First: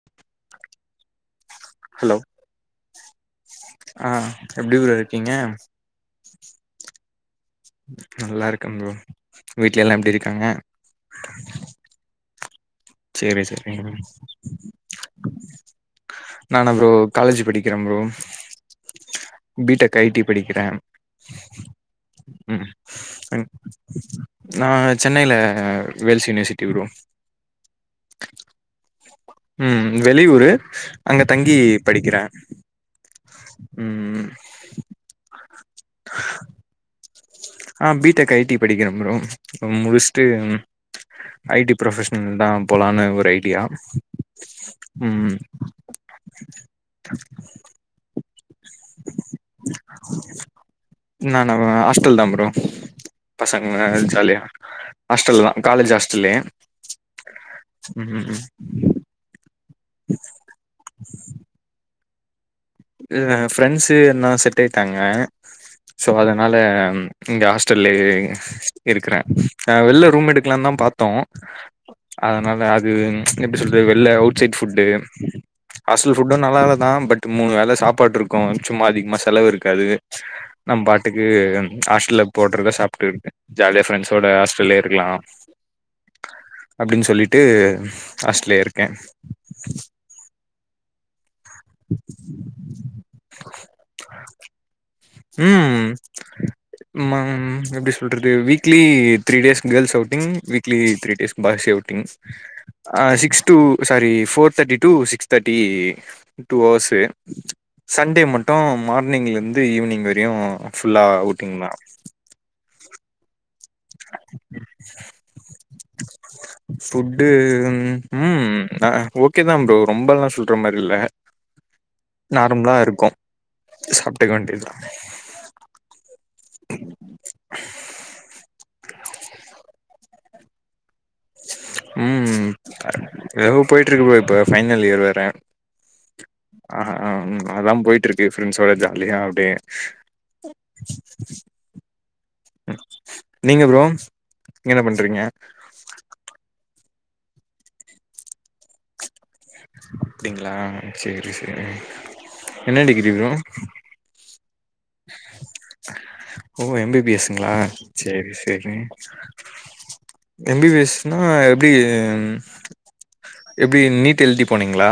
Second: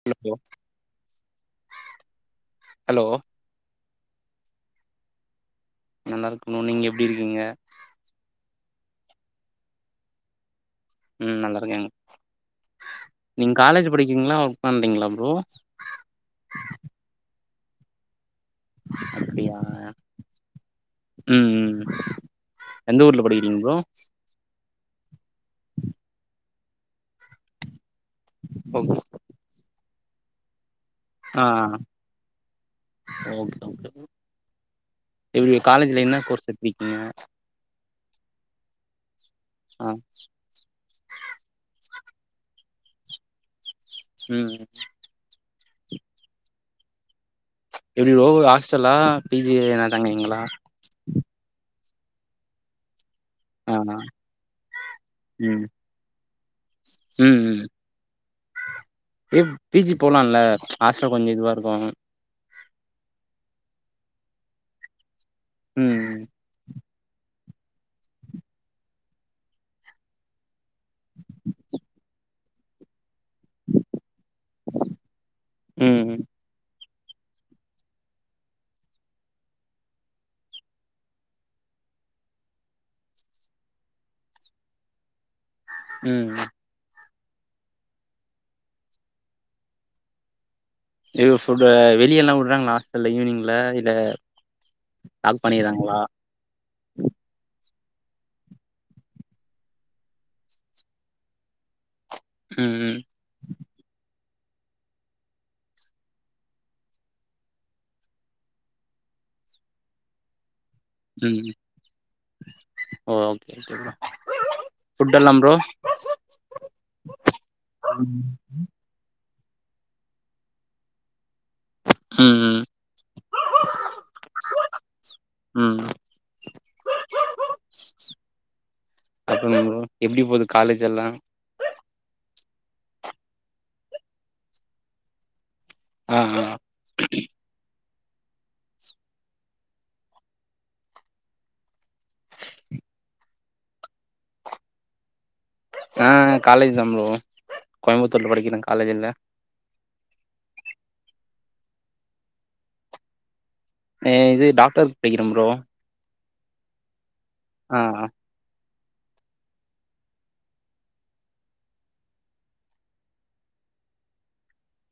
[unintelligible] Hello hello ஆஹ் எப்டி bro இருக்கீங்க நல்லா இருக்கணும் நீங்க எப்டி இருக்கீங்க நல்லா இருக்க ப்ரோ வீட்ல எல்லா எப்டி இருக்காங்க ம் நல்லா இருக்காங்க சேரி நீங்க சேரி காலேஜ் படிக்கீங்களா ஒர்க் பண்ணறீங்களா ப்ரோ நானா ப்ரோ காலேஜு படிக்கிற ப்ரோ அப்டியா பி டெக் ஐ டி படிக்கிற ம் ம் எந்த ஊர்ல ம் படிக்கறீங்க ப்ரோ நா சென்னைல வேல்ஸ் யூனிவர்சிட்டி ப்ரோ ஓ [inaudible] ம் வெளியூரு அங்க ஆ தங்கி படிக்கிற ம் ம் உங்க காலேஜ்ல என்ன கோர்ஸ் எட்த்துருக் ஆ பி டெக் ஐ டி படிக்கிற ப்ரோ அ ஆ முடிஸ்ட்டு ஐ டி ப்ரொஃபஷ்னல் தா போலான்னு ஒரு ஐடியா ம் ம் எப்டி ப்ரோ ஹாஸ்டலா பி ஜி எதுனா தங்கறீங்களா நானா ப்ரோ ஹாஸ்டல் தா ப்ரோ பசங்க ஆ ஜாலியா ஹாஸ்டல் ம் தா காலேஜ் ஹாஸ்டல்லே ம் ம் இப் பி ஜி போலால்ல ஹாஸ்டல் கொஞ்ச இதுவா இருக்கு அ ஃப்ரெண்ட்ஸு எல்லா செட்டாய்ட்டாங்க சோ ம் அதனால இங்க ஹாஸ்டல்லயே இருக்கறே ஆ வெள்ல ரூம் எடுக்கலாந்தா பாத்தோ அதனால அது எப்டி சொல்றது வெள்ல அவுட் சைட் ஃபுட்டு ம் ஹாஸ்டல் ஃபுட்டு நல்லால தா பட்டு மூணு வேள சாப்பாடுருக்கு சும்மா அதிகமா செலவு இருக்காது நம் பாட்டுக்கு ஹாஸ்டல்ல போட்றதா சாப்ட்டு இருக்கே ஜாலியா ஃப்ரெண்ட்ஸோட ஹாஸ்டல்லே இருக்கலா ம் அப்டின் சொல்லிட்டு ஹாஸ்டல்லே இருக்கே இது ஃபுட்டு் வெளியெல்லா உட்றாங்களா ஹாஸ்டல்ல ஈவினிங்ல இல்ல லாக் ம் பண்ணிறாங்களா ம்மம் எப்டி சொல்றது weekly three days girls outing weekly three days boys outing ம் ம் ஆ சிக்ஸ் டூ சாரி ஃபோர் தேட்டி டூ சிக்ஸ் தேட்டி டூ அவர்ஸு சண்டே மட்டு மார்னிங்லிந்து ஈவினிங் வரயு ஃபுல்லா ம் அவுட்டிங் தா ஓகே ப்ரோ ஃபுட்டெல்லா ப்ரோ ஃபுட்டு ம் ம் ஆ ஆ ஓகே தா ப்ரோ ரொம்பல்லா சொல்ற மாரி இல்ல ம் நார்மலா இருக்கு சாப்ட்டுக்க வேண்டியதா ம் அப்பறோ ப்ரோ எப்டி போது காலேஜ் எல்லா ம் எதோ போய்ட்ருக்கு ப்ரோ இப்ப ஃபைனல் இயர் வேற ஆ ஆ அதா போய்ட்ருக்கு ஃப்ரெண்ட்ஸோட ஜாலியா அப்டே நீங்க ப்ரோ நீங்க என்ன பண்றீங்க நா காலேஜ் தா ப்ரோ கோய்ம்புத்தூர்ல படிக்கிற காலேஜுல அப்டிங்ளா சேரி சேரி என்ன டிகிரி ப்ரோ அ இது டாக்டர்க் படிக்கிற ப்ரோ ஓ எம் பி பி எஸ் ங்ளா ஆ சேரி செரி எம் பி பி எஸ் னா எப்டி எப்டி நீட் எள்தி போனீங்களா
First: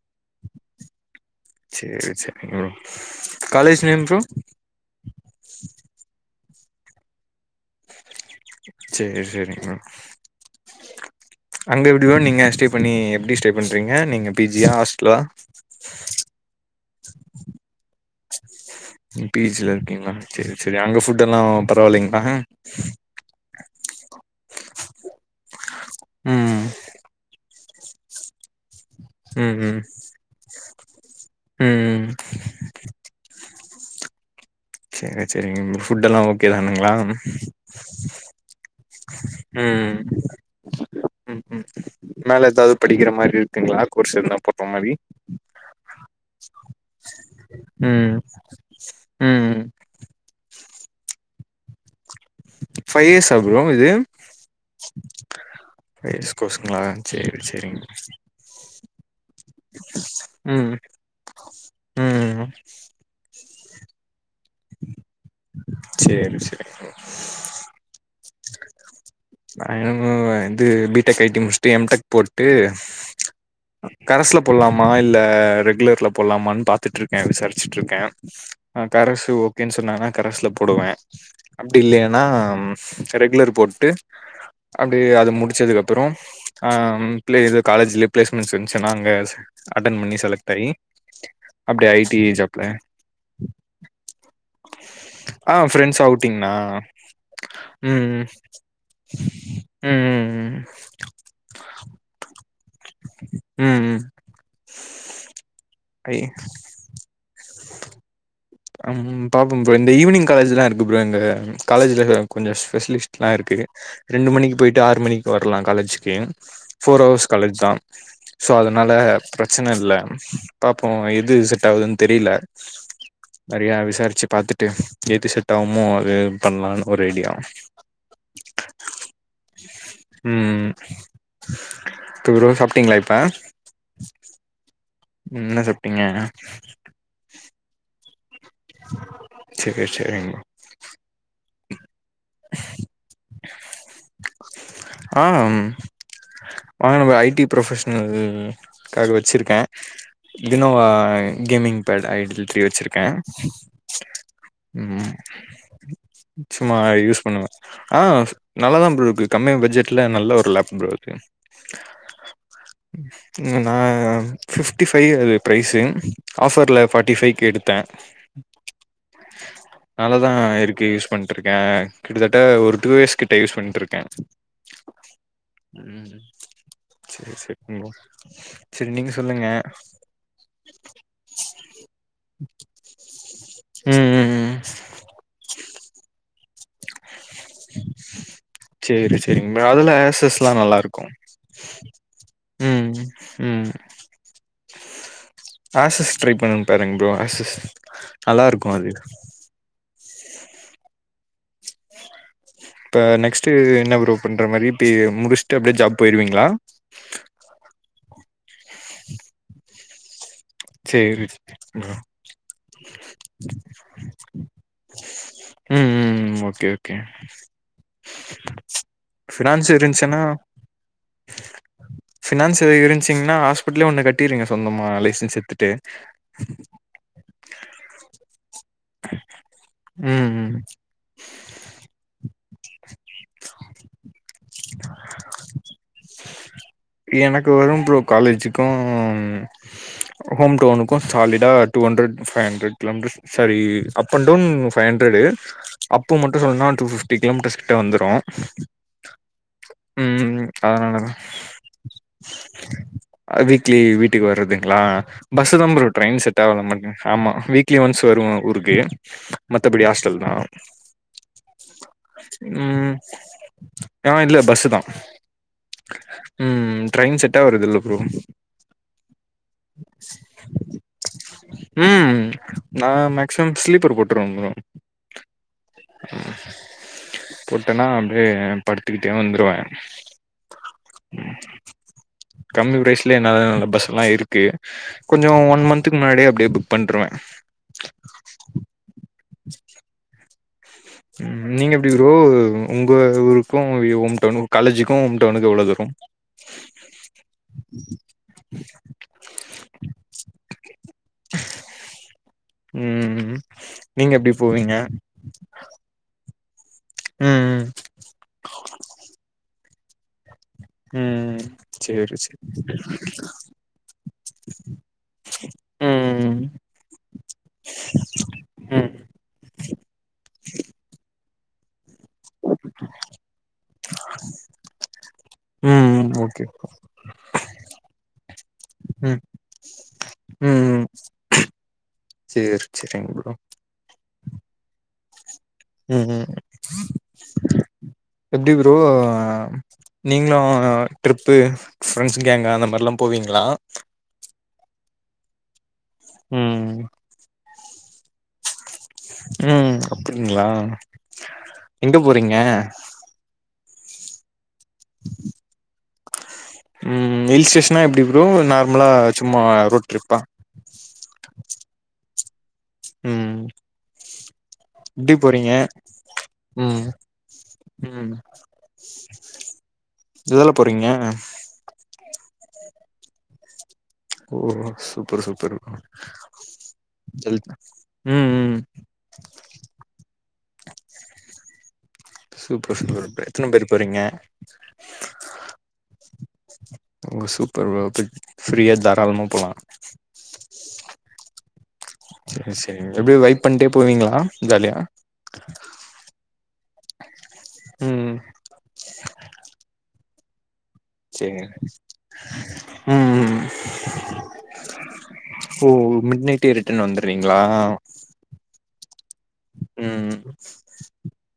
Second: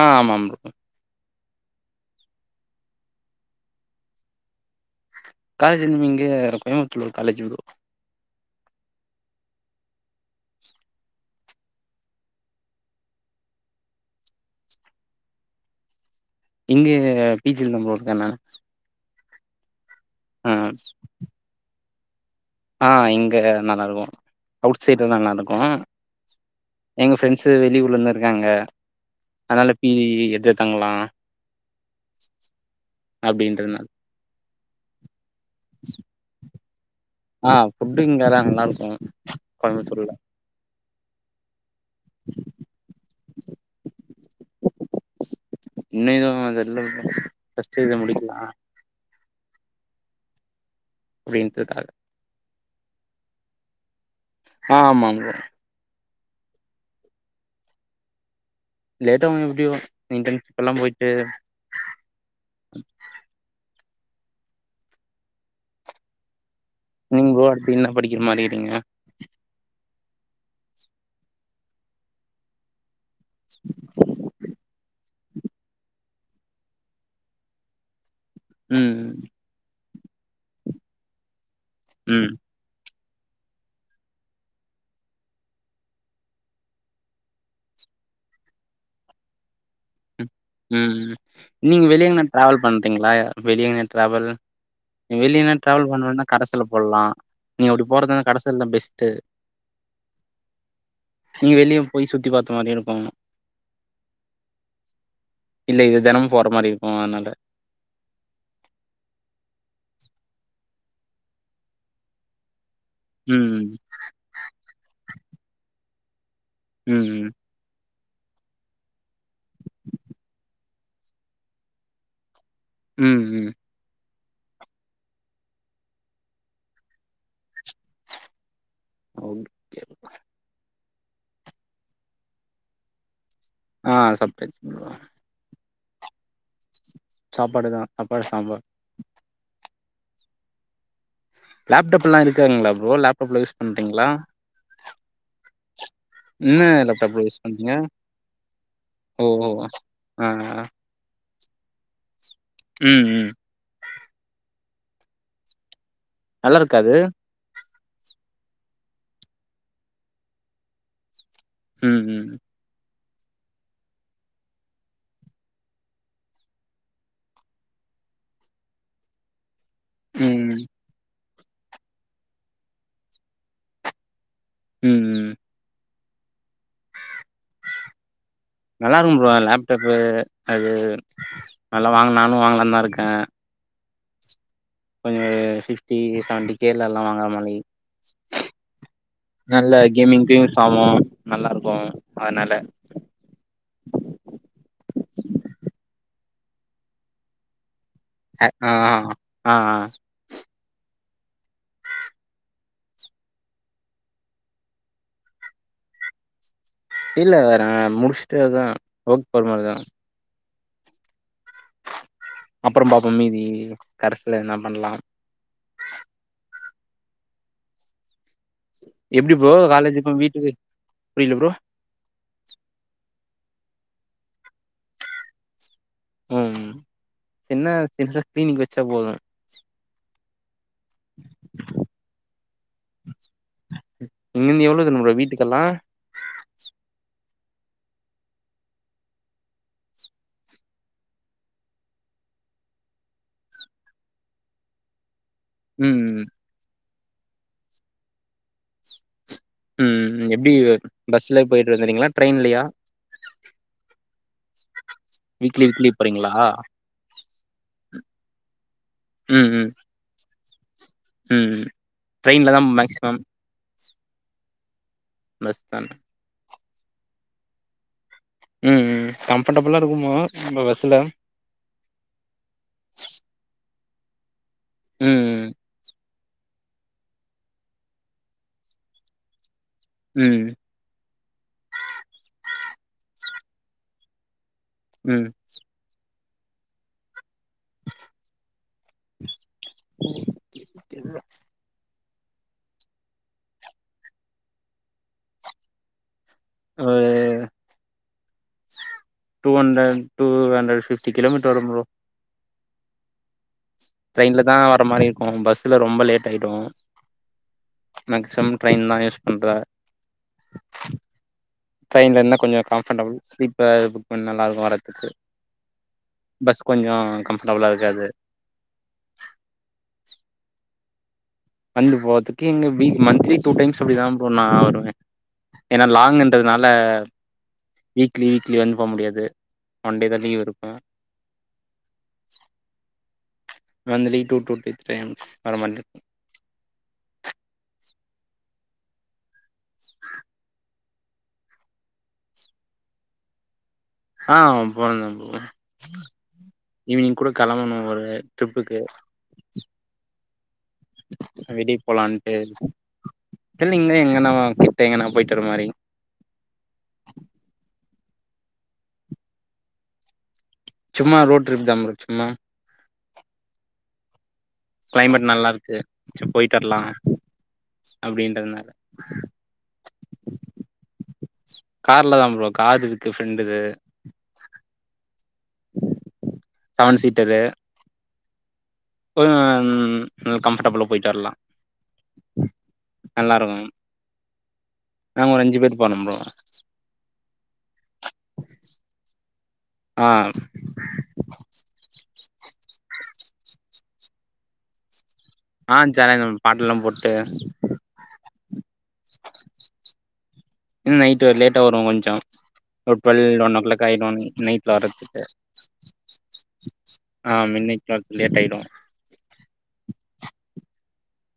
ஆ ஆமாம் சரி சரி காலேஜ் நேம் ப்ரோ காலேஜ் இங்க கோயம்பத்தூர்ல ஒரு காலேஜ் வ சரி சரி ப்ரோ அங்க எப்டிவ நீங்க ஸ்டே பண்ணி எப்டி ஸ்டே பண்றீங்க நீங்க பிஜியா ஹாஸ்டலா இங்க பிஜி நம்ப இருக்கேணா பீஜில இருக்கீங்களா சரி சரி அங்க புட் எல்லா பரவாயில்லிங்களா ஆ இங்க நல்லாருக்கும் அவுட் சைட்ல நல்லாருக்கும் ம் எங்க ஃப்ரெண்ட்ஸ் இது வெளியூர்ல தா இருக்காங்க ம் அதனால ம் பீஜி எத்து தங்கலாம் ம் அப்டின்றன சரி சரிங்க புபட் எல்லாம் ஓகே தானுங்களா ஆ ஃபுட்டு இங்கல்லாம் நல்லா இருக்கும் ம் கோயம்புத்தூர்ல ம் ம் மேல ஏதாவது படிக்கற மாரி இருக்குங்களா கோர்ஸ் எதுனா பண்ற மாரி அதெல்லாம் ம் முடிக்கலாம் ம் [unintelligible] ஃபைவ் இயர்ஸா ப்ரோ இது ஆமாங் ப்ரோ ரேஸ் கோர்சுங்களா சரி சரிங்க லேட்டாகும் எப்டியும் ம் இன்டர்ன்ஷிப்லாம் போயி்ட்டு ம் சரி சரி நீங்க ப்ரோ அடுத்து என்ன படிக்கற மாரி இருங்கீங்க ஆ வந்து பி டெக் ஐடி முடிச்சட்டு எம் டெக் போட்டு கரஸ்ல போட்லாம் அ இல்ல ரெகுலர்ல போலாமனு பாத்துட்டுருக்கேன் விசாரிச்சுட்டு இருக்கேன் ம் கரசு ன்னு சொன்னன்னா கரசுல போடுவே அப்டி இல்லன்னா ம் ரெகுலர் போட்டு அப்டி அது முடிச்சதுக்கப்புறம் ஆ உள்க்குள்யே காலேஜ்ல பிளேஸ்மெண்ட்ஸ் இருந்ச்சுன்னா அங்க அட்டன் பண்ணி செலக்டாயி ம் நீங்க அப்டி வெளிய ஐடி எங்கனா டிராவல் ஜாப்ல பண்றீங்களா வெளிய எங்கனா டிராவல் வெளிய ஆ ப்ரெண்ட்ஸ் அவுட்டிங்னா நீ அப்டி போறதுதான ம் கரசுல தா பெஸ்ட் ம் ம் ம் நீங்க வெளியும் போய் சுத்தி பாத்த மாரி இருக்கும் ம் ம் இல்ல இது தெனமும் ஐ போற மாரி இருக்கும் அதனால பாபோம் ப்ரோ இந்த ஈவினங்லேஜல இருக்கு ப்ரோ எங்க காலேஜல கொஞ்ச ஸ்பெஷிஸ்ட் லாம் ம் இருக்குது ரெண்டு மணிக்கு போயி்ட்டு ஆறு மணிக்கு வரலாம் காலேஜுக்கு ஃபோர் ஹவர்ஸ் ம் காலேஜ் தா சோ அதனால பிரச்சன இல்ல பாப்போம் எது செட் ஆவுதுன்னு தெரில ம் ம் யா விசாரிச்சு பாத்தட்டு எது செட் ஆகமோ அது பண்லாம்னு ஒரு ஐடியா ஓகே ம் ம் அப்ரோ ப்ரா சாப்ட்டீங்களா இப்ப ஆ சாப்டே ம் என்ன சாப்டீங்க ஆ சாப்பாடு தா சாப்பாடு சாம்பார் செரி செரிங் ப்ரோ லேப்டாப்லா இருக்காங்ளா ப்ரோ லேப்டாப்ல யூஸ் பண்றீங்ளா ஆம் என்ன வா நம்ம லேப்டாப்ல யூஸ் ஐடி பண்றீங்க ப்ரொஃபஷனலக்காக ஓ ஓ வெச்சிருக்கே ஆ ஆ இதுனவா இன்கமிஙாகேறங் பேட் ஐடியல்டரி ம் வெச்சிருக்கே ம் நல்லாருக்கா சும்மா அது? யூஸ் பண்ணுங்க ஆ நல்லாதா ப்ரோ இருக்கு கம்மியா பட்ஜெட்ல நல்ல ஒரு லேப் ப்ரோ இருக்கு ம் ம் ம் நா பிஃப்டி ஃபைவ் அது ப்ரைஸு ஆஃபர்ல ஃபார்ட்டி ஃபைவ்கு எடுத்தே ம் நல்லதா ம் இருக்கு யூஸ் பண்ருக்கே கிட்டத்தட்ட ஒரு டூ இயர் கிட்ட யூஸ் பண்ணிட்டு இருக்கே ம் உம் உம் செரி செரி ப்ரோ சேரி நல்லா நீங்க இருக்கு ப்ரோ சொல்லுங்க லேப்டாப்பு அது நல்லா வாங்க நானு வாங்லானு தா இருக்கே ம் கொஞ்சோ ஒரு சிக்ஸ்டி சவன்டி கேல்லல்லா வாங்குற மாரி சேரி சேரிங் ப்ரோ நல்லா அதுல கேமிங்கு ஆசஸ்லா யூஸ் ஆவு நல்லாருக்கு நல்லா இருக்கு அதனால உம் ஆசஸ் ட்ரை பன்னங் பாருங்க ப்ரோ ஆசஸ் நல்லா ஆ இருக்கும் அது ஆ இப்ப நெக்ஸ்டு என்ன ப்ரோ பண்ற மாரி இப்ப முடிச்சுட்டு அப்டியே ஜப் போயிருவீங்ளா இல்ல நா முடிச்சுட்டு அதா ஓர்க் போற மாரிதா செரி ப்ரோ அப்றோ பாப்போ மீதி கரஸ்ல என்ன பண்லா ம் ம் ம் ஓகே ஓகே எப்டி ப்ரோ ஃபினான்ஸ் காலேஜ்க்கு வீட்டுக்கு பினான்ஸ் எது இருச்சிங்ன்னா ஹாஸ்பிட்லே ஒண்ண கட்டிறுங்க சொந்தமா லைசன்ஸ் எத்துட்டு ம் என்ன பெர்சா கிளீனிக் வெச்சா போது உம் உம் இங்கந்து எவ்ளோ தூரோ வீட்டுக்கெல்லா எனக்கு வரு ப்ரோ காலேஜுக்கு ஹாம் டவுனுக்கு சாலிடா two hundred five hundred kilometres சரி up and down five hundred up to ம். மட்டு சொல்ன்னா டூ ஃப்ட்டி கிலோமீட்டர்ஸ் கிட்ட வந்துரு ம் ம் எப்டி பஸ்ல போயிட்டு வந்துருவிங்ளா ட்ரெயின்லயா அ வீக்லி வீட்டுக்கு வறதுக்ளா வீக்லி பஸ்சுதா ப்ரோ வீக்லி ட்ரெயின் போறீங்களா? சட்டால்ல நமக்கு ஆமா வீக்லி ஒன்ஸ் வருவ ஊருக்கு ம். ம். மத்தபடி ஹாஸ்டல் தா ம் ட்ரெய்ன்ல தா ம் மேக்சிமம் ஆ இல்ல பஸ்சு இந்த தா [unintelligible] ம் ம் ட்ரெயின் செட்டாவரதுல்ல ப்ரோ ம் ம் கம்ஃபடபுளா இருக்குமா நம்ம பஸ்ஸுல ம் நா மக்சிமம் ஸ்லீப்பர் போட்ருவ ம் போட்டனா அப்டியே படுத்துக்கிட்டே வந்துருவே ம் கம்மி ப்ரைஸ்லயே நல்ல நல்ல பஸ்ல்லா இருக்கு ம். கொஞ்சோ ஒன் மந்த் துக்கு முன்னாடியே அப்டியே புக் பண்றுவே [inaudible] ம் நீங்க எப்டி ப்ரோ உங்க ஊருக்கு ஹோம்டவுனு காலேஜுக்கு ஹோம் டவுனுக்கு எவ்ளோ தூரோ ஆ [inaudible] two hundred two hundred fifty kilo metre வரு ப்ரோ ம் நீங்க எப்டி ட்ரெயின்ல தா போவீங்க வர மாரி இருக்கு பஸ்ல ரொம்ப லேட் ஆய்டு ம் ம் மக்சிமம் ட்ரெயின் தா யூஸ் பண்ற ம் சேரி ட்ரெய்ன்ல யேர்ன்னா சேரி கொஞ்சோ கம்பர்டபுள் ஃப்ரீ இது புக் பண்ணி நல்லருக்கு வரதுக்கு ம் பஸ் கொஞ்ச கம்ஃபர்டபுளா இருக்காது ம் வந்து போகதுக்கு எங்க வீக் மந்த்லி டூ டைம்ஸ் அப்படிதா போ நா வருவே ம் ஏன்னா ம் ஓகே லாங்ன்றதுனால வீக்லி வீக்லி வந்து போக முடியாது ஒன் டே தா லீவ் இருக்கு சரி சரிங்க monthly two two two times வர மாரி இருக்கு. ம் ம் எப்டி ப்ரோ நீங்களு ட்ரிப்பு ஃரெண்ட்ஸ் கேங்க அந்த மாரில்லா போவீங்களா ஆ போனே ப்ரோ ம் ஈவினிங் கூட கெளம்பணு ஒரு ட்ரிப்புக்கு ம் அப்டிங்களா எங்க போறீங்க திலி நீங்க எங்கனா கூப்பிட்டீங்கனா போயிட்டுரு மாரி ம் ஹில் ஸ்டேஷனா எப்படி ப்ரோ நார்மலா சும்மா ரோட் ட்ரிப்பா சும்மா ரோட் ட்ரிப் தா ப்ரோ சும்மா ம் எப்டி கிளைமேட் நல்லா போறீங்க இருக்கு சரி போயிட்டு வரலா ம் ம் அப்டின்றதுனால எதுல போறீங்க கார்லதா ப்ரோ காது இருக்கு ஃரெண்டுக்கு ஓ சூப்பர் சூப்பர் செவன் சீட்டரு ம் ம் ம் ம் கம்ஃபர்ட்டபுளா போயிட்டு வரலா சூப்பர் சூப்பர் நல்லா எத்தன இருக்கு பேரு போறீங்க நாங்க ஒரு அஞ்சு பேர் போனோ ப்ரோ ஓ சூப்பர்வப்ப ஃபிரீயா தாராளமா போலா ஆ சரி சரி எப்டி வைப் பண்ட்டே போவீங்களா ஜாலியா ஆ சேந்த பாட்டுல்லா போட்டு ம் இன்ன நைட் ஒரு சரிங்க லேட்டா வருவே கொஞ்சம் ஒரு ம் ம் டுவெல் ஒன் ஓ கிளாக் ஆயிடும் நைட்ல அரச்சட்டு ஓ மிட் நைட்டே ரிட்டன் வந்துருவீங்களா ஆ ம் நைட் லேட் ஆயிடும் ம்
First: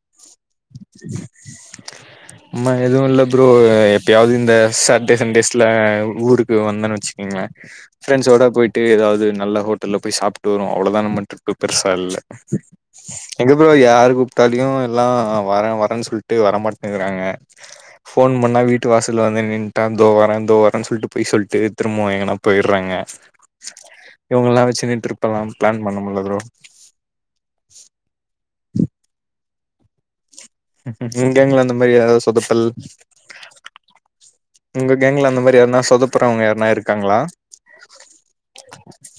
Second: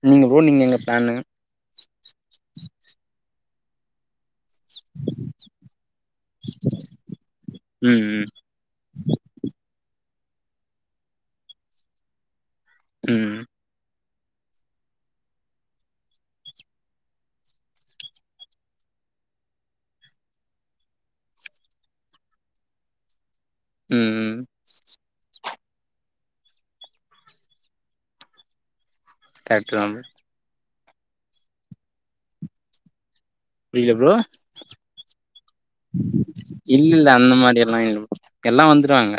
நீங்க போனிங்கல்ல ஆமா எதுவும் இல்ல ப்ரோ எப்பயாவது இந்த சாட்டர்டே சண்டேஸ்ல ஊருக்கு வந்தேன்னு வச்சுக்கீங்களன் ம் ம் ஃப்ரண்ஸோட போயிட் ஏதாவது நல்ல ஹோட்டல்ல போய் சாப்ட்டு வரும் அவ்ளோதான் நம்ம பெருசா இல்ல ம் எங்க அப்றோ யாரு கூப்பிட்டாலும் எல்லாம் வர வரேன்னு சொல்லிட்டு வர மாட்டுக்கறாங்க போன் பண்ணா வீட்டு வாசல்ல வந்து நின்னுட்டு இதோ வரே இதோ வரேனு சொல்லிட்டு போய் சொல்லிட்டு திரும்போவும் எங்கன்னா போயிடுறாங்க [unintelligible] ம் இவங்க எல்லாம் வச்சுன்னு ட்ரிப் எல்லாம் பிளான் பண்ண முடியாது கரெக்ட் தா இங்க எங்க அந்த மாதிரி எதாவுது சொதப்பல் புரில ப்ரோ உங்க கேங்ல அந்த மாதிரியாருனா சொதப்புறவங்க யாருனா இருக்காங்ளா அப்டி லா இல்ல ப்ரோ எல்லா வந்துருவாங்க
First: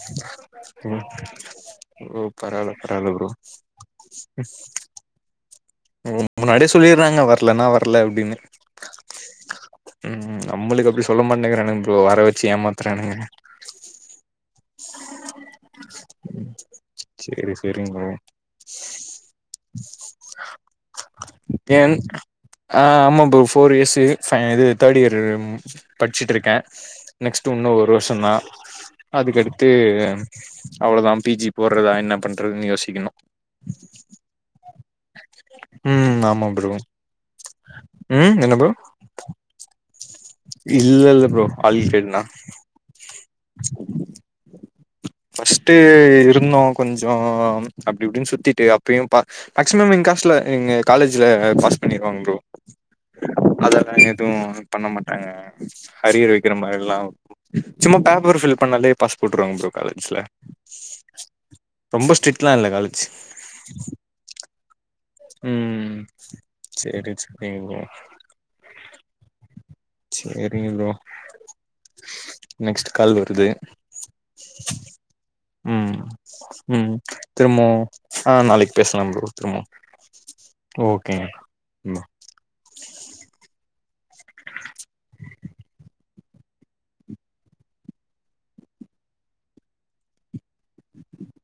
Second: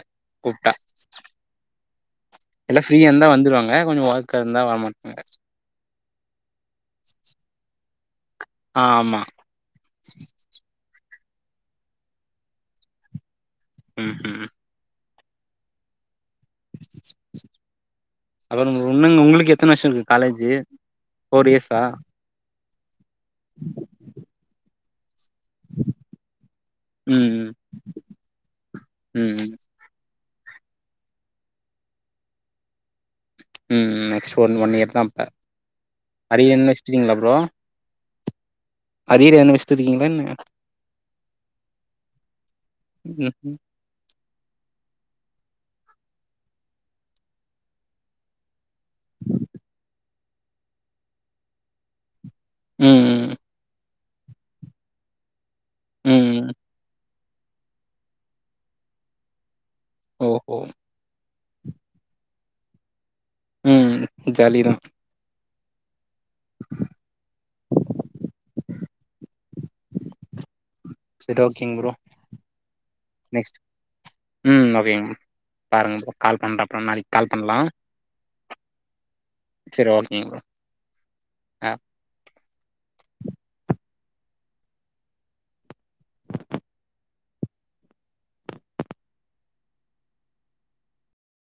கூப்ட்டா ஓ பர எல்லாம் ஃப்ரீயா இருந்தா வந்துருவாங்க கொஞ்சோ வொர்கா இருந்தா வரமாட்டங்க முன்னாடியே சொல்லிர்றாங்க வரலனா வரல அப்டின்னு ஆ ஆமா ம் நம்மளுக்கு அப்டி சொல்ல மாட்டேங்கிறானு இ வர வச்சு ஏமாத்துறானுங்க ம் ம் சேரி சேரிங்க அப்றோ ஒன்னுங்க உங்களுக்கு எத்தனை வருஷம் இருக்கு காலேஜ்ஜு ஏன் ஆ ஆமா ப்ரோ ஃபோர் இயர்ஸ் பைன் இது தேர்ட் இயர் படிச்சட்டுருக்கேன். ம் ம் நெக்ஸ்ட் இன்னும் ஒரு வருஷம் தான் ம் அதுக்கடுத்து அவ்ளோதான் பி ஜி போடுறதா என்ன பண்றதுன்னு யோசிக்கணும் ம் ம் நெக்ஸ்ட் ஒன் ஒன் இயர் தான்ப்ப ம் ஆமா ப்ரோ ம் என்ன ப்ரோ அரியர் என்ன வச்சுடு இருக்கீங்களா என்ன இல்லல்ல ப்ரோ ஆல் கிலியர்ன்னா ம் ம் பஃஸ்ட்டு இருந்தோம் கொஞ்சம் அப்டி இப்டின்னு சுத்திட்டு அப்பயும் பா மேக்சிமம் எங்க காஸ்ட்ல எங்க காலேஜ்ல பாஸ் பண்ணிருவாங்க ப்ரோ ம், ம், அதெல்லாம் எதுவும் பண்ண மாட்டாங்க அரியர் ம். வைக்கிற மாதிரில்லாம். சும்மா பேப்பர் ஃபில் பண்ணாலே பாஸ் போட்டுருவாங்க ப்ரோ காலேஜ்ல ஓஹோ! ரொம்ப ஸ்ட்ரிக்ட்லாம் இல்ல காலேஜ் ம். ஜாலி தா ம் ம் சேரி சேரி சேரிங்க ப்ரோ சரி ஓகேங்க ப்ரோ. நெக்ஸ்ட் கால் வருது நெக்ஸ்ட் ம் ஓகேங்க. ம். பாருங்க ப்ரோ. கால் பண்றேன் அப்புறம் ம்.. நாளைக்கு கால் பண்ணலாம். திரும்பவு ஆ நாளைக்கு பேசலாம் ப்ரோ திரும்ப சரி ஓகேங்க ப்ரோ. ஓகே ஆ. [unintelligible]